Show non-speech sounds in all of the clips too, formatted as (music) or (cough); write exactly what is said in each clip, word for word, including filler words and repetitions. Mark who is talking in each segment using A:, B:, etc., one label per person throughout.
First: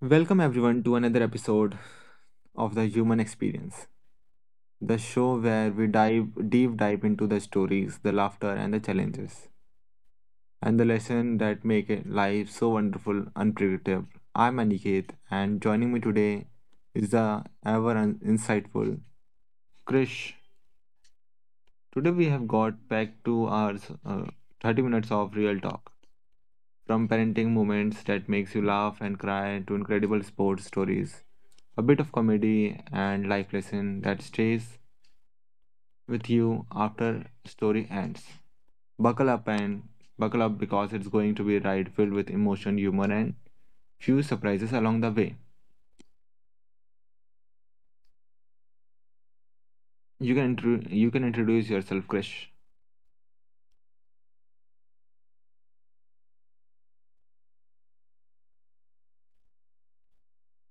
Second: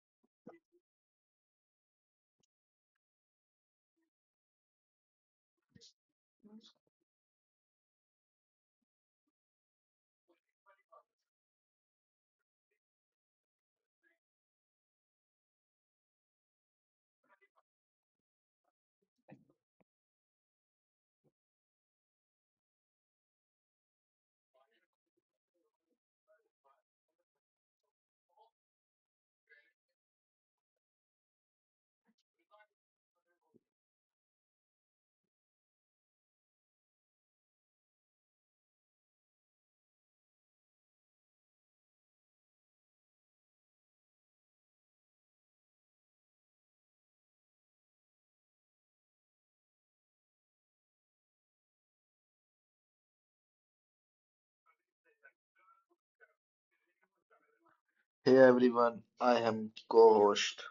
A: Welcome everyone to another episode of the Human Experience, the show where we dive deep dive into the stories, the laughter and the challenges and the lesson that make it life so wonderful unpredictable. I'm Aniket and joining me today is the ever un- insightful Krish. Today we have got back to our uh, thirty minutes of real talk. From parenting moments that makes you laugh and cry to incredible sports stories. A bit of comedy and life lesson that stays with you after story ends. Buckle up and Buckle up because it's going to be a ride filled with emotion, humor and few surprises along the way. You can intro- you can introduce yourself, Krish.
B: Hey everyone, I am co-host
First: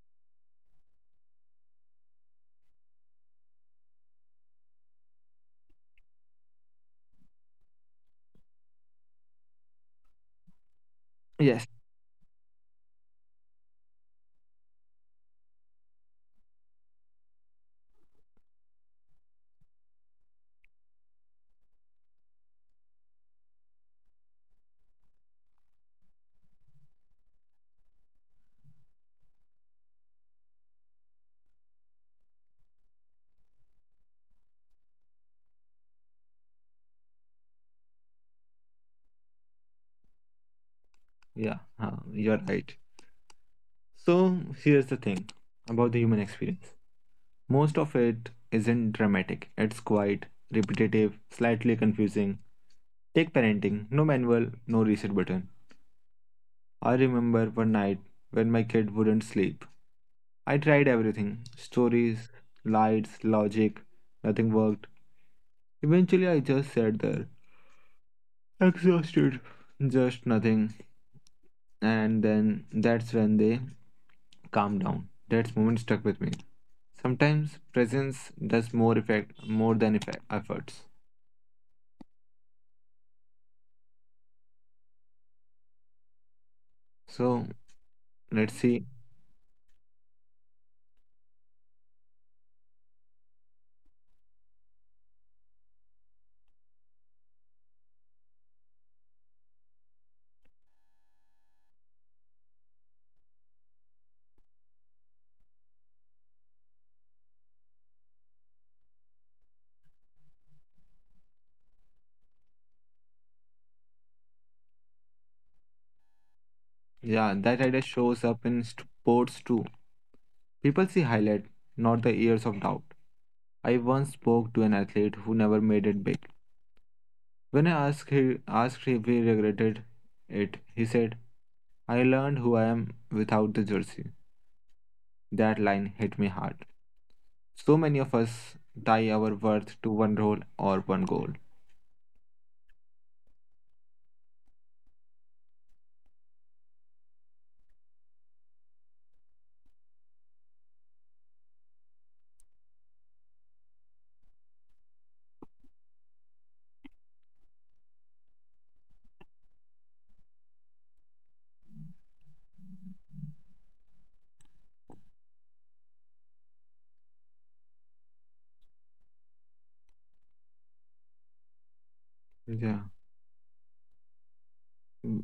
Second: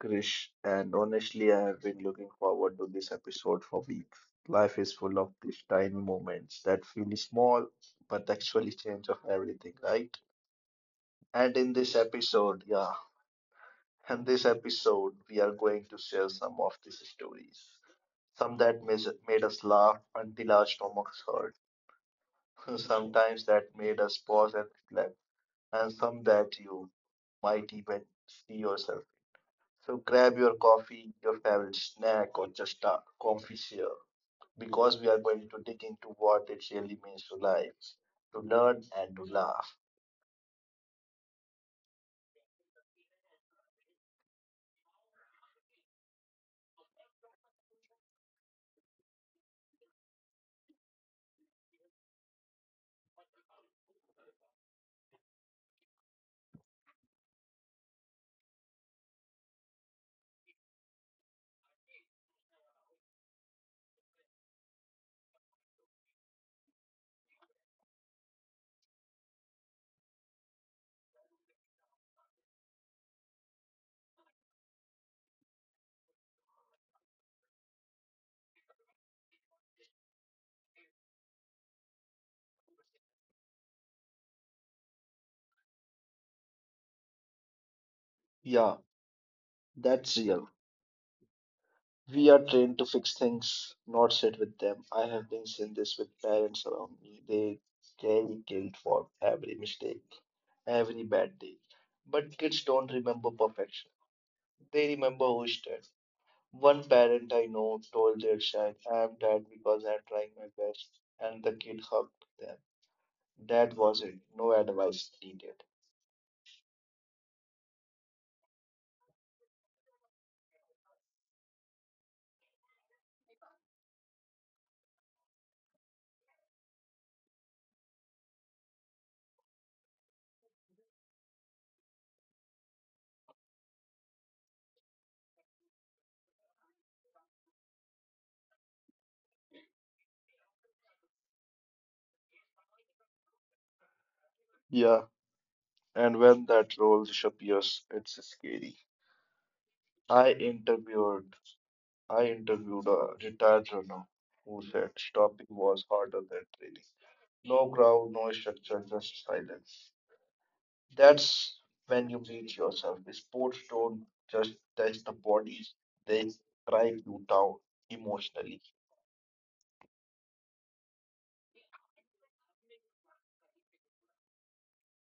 B: Krish, and honestly, I have been looking forward to this episode for weeks. Life is full of these tiny moments that feel small but actually change of everything, right? And
A: Yes.
B: in this episode, yeah, in this episode, we are going to share some of these stories. Some that mis- made us laugh until our stomachs hurt, (laughs) sometimes that made us pause and reflect, and some that you might even see yourself. So grab your coffee, your favorite snack, or just a comfy chair because we are going to dig into what it really means to life, to learn and to laugh.
A: Yeah, uh, you're right. So here's the thing about the human experience. Most of it isn't dramatic, it's quite repetitive, slightly confusing. Take parenting no manual, no reset button. I remember one night when my kid wouldn't sleep. I tried everything stories, lights, logic, nothing worked. Eventually, I just sat there, exhausted, just nothing. And then that's when they calmed down. That moment stuck with me. Sometimes presence does more effect more than effect, efforts. So let's
B: Yeah,
A: see.
B: that's real. We are trained to fix things, not sit with them. I have been seeing this with parents around me. They carry guilt for every mistake, every bad day. But kids don't remember perfection. They remember who stood. One parent I know told their child, I'm tired because I'm trying my best, and the kid hugged them. That was it. No advice needed.
A: Yeah, that idea shows up in sports too. People see highlight, not the years of doubt. I once spoke to an athlete who never made it big. When I asked him, asked if he regretted it, he said, I learned who I am without the jersey. That line hit me hard. So many of us tie our worth to one role or one goal.
B: Yeah, and when that role disappears, it's scary. I interviewed I interviewed a retired runner who said stopping was harder than training. No crowd, no structure, just silence. That's when you meet yourself. Sports don't just test the bodies, they drive you down emotionally.
A: Yeah. Mm,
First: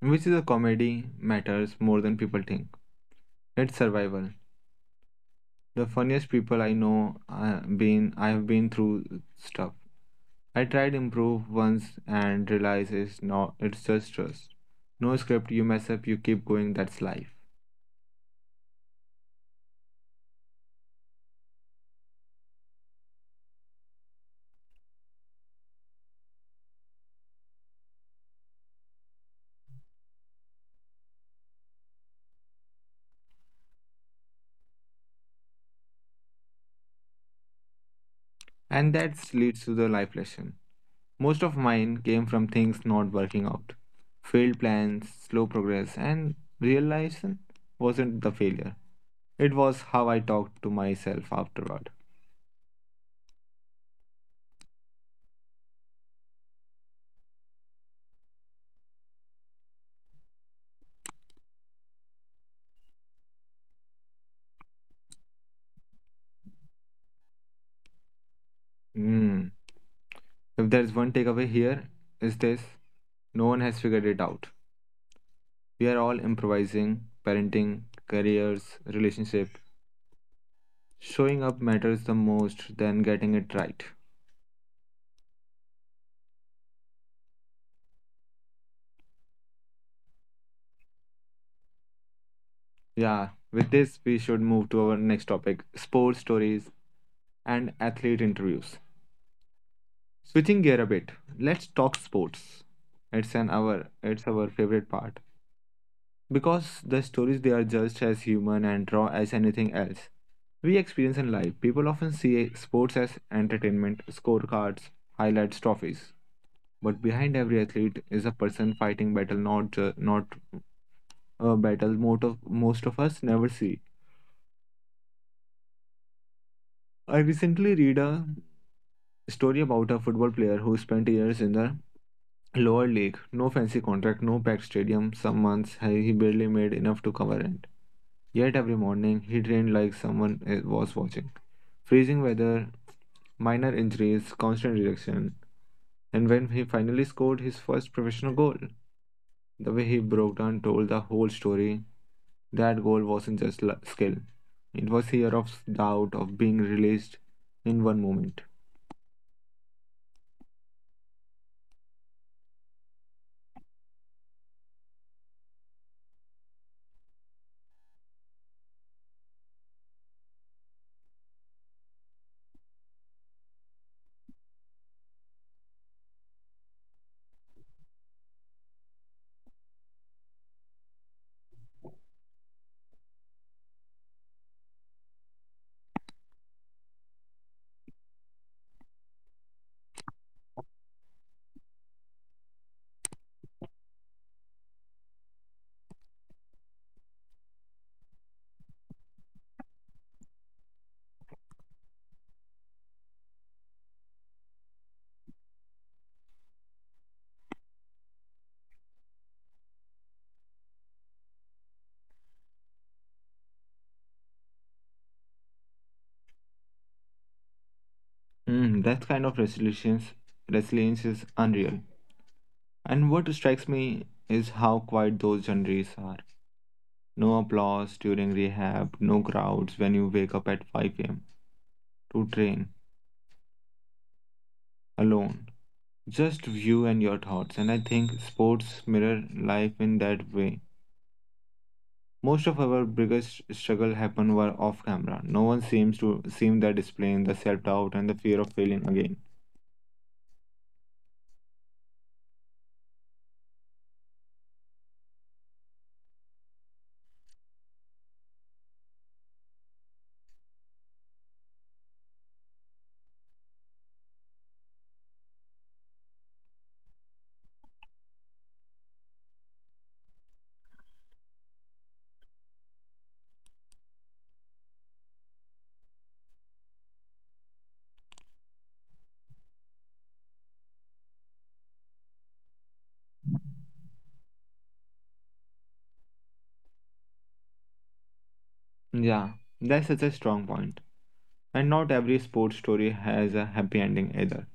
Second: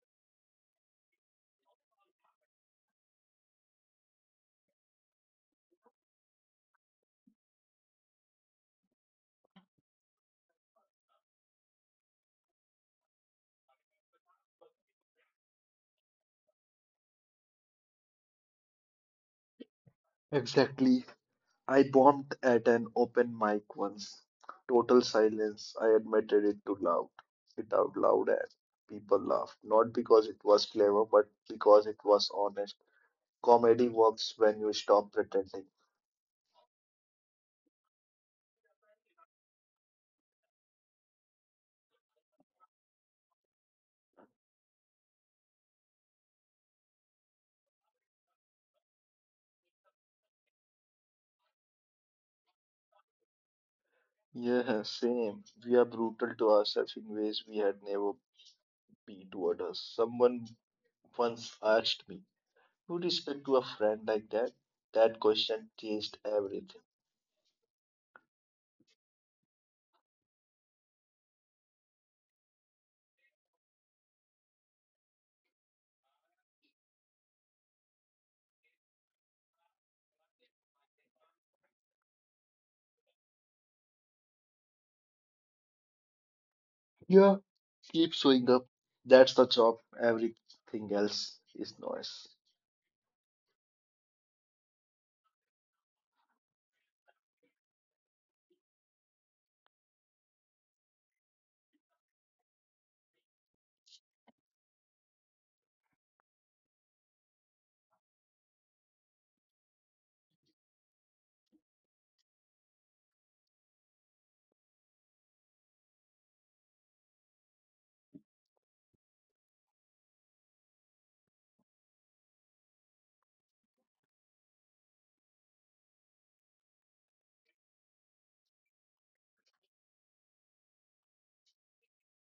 A: which is a comedy matters more than people think. It's survival. The funniest people I know I been I have been through stuff. I tried improve once and realized it's not it's just trust. No script, you mess up, you keep going, that's life.
B: Exactly. I bombed at an open mic once. Total silence. I admitted it too loud. It out loud and people laughed. Not because it was clever, but because it was honest. Comedy works when you stop pretending.
A: And that leads to the life lesson. Most of mine came from things not working out. Failed plans, slow progress, and realization wasn't the failure. It was how I talked to myself afterward.
B: Yeah, same. We are brutal to ourselves in ways we had never been to others. Someone once asked me. Would you speak to a friend like that? That question changed everything.
A: Hmm. If there's one takeaway here, is this no one has figured it out. We are all improvising, parenting, careers, relationship. Showing up matters the most than getting it right.
B: Yeah, keep showing up. That's the job. Everything else is noise.
A: Yeah, with this, we should move to our next topic sports stories and athlete interviews. Switching gear a bit, let's talk sports. It's an hour, it's our favorite part. Because the stories they are just as human and raw as anything else we experience in life. People often see sports as entertainment, scorecards, highlights, trophies. But behind every athlete is a person fighting battle, not ju- not a battle most of most of us never see. I recently read a story about a football player who spent years in the lower league. No fancy contract, no packed stadium. Some months he he barely made enough to cover rent. Yet every morning he trained like someone eh, was watching. Freezing weather, minor injuries, constant rejection, and when he finally scored his first professional goal, the way he broke down told the whole story. That goal wasn't just lu- skill, it was fear of doubt of being released in one moment. Mm, that kind of resilience, resilience is unreal. And what strikes me is how quiet those journeys are. No applause during rehab, no crowds when you wake up at five a m to train alone. Just you and your thoughts. And I think sports mirror life in that way. Most of our biggest struggle happen were off camera. No one seems to seem that displaying the self doubt and the fear of failing again. Yeah, that's such a strong point. And not every sports story has a happy ending either.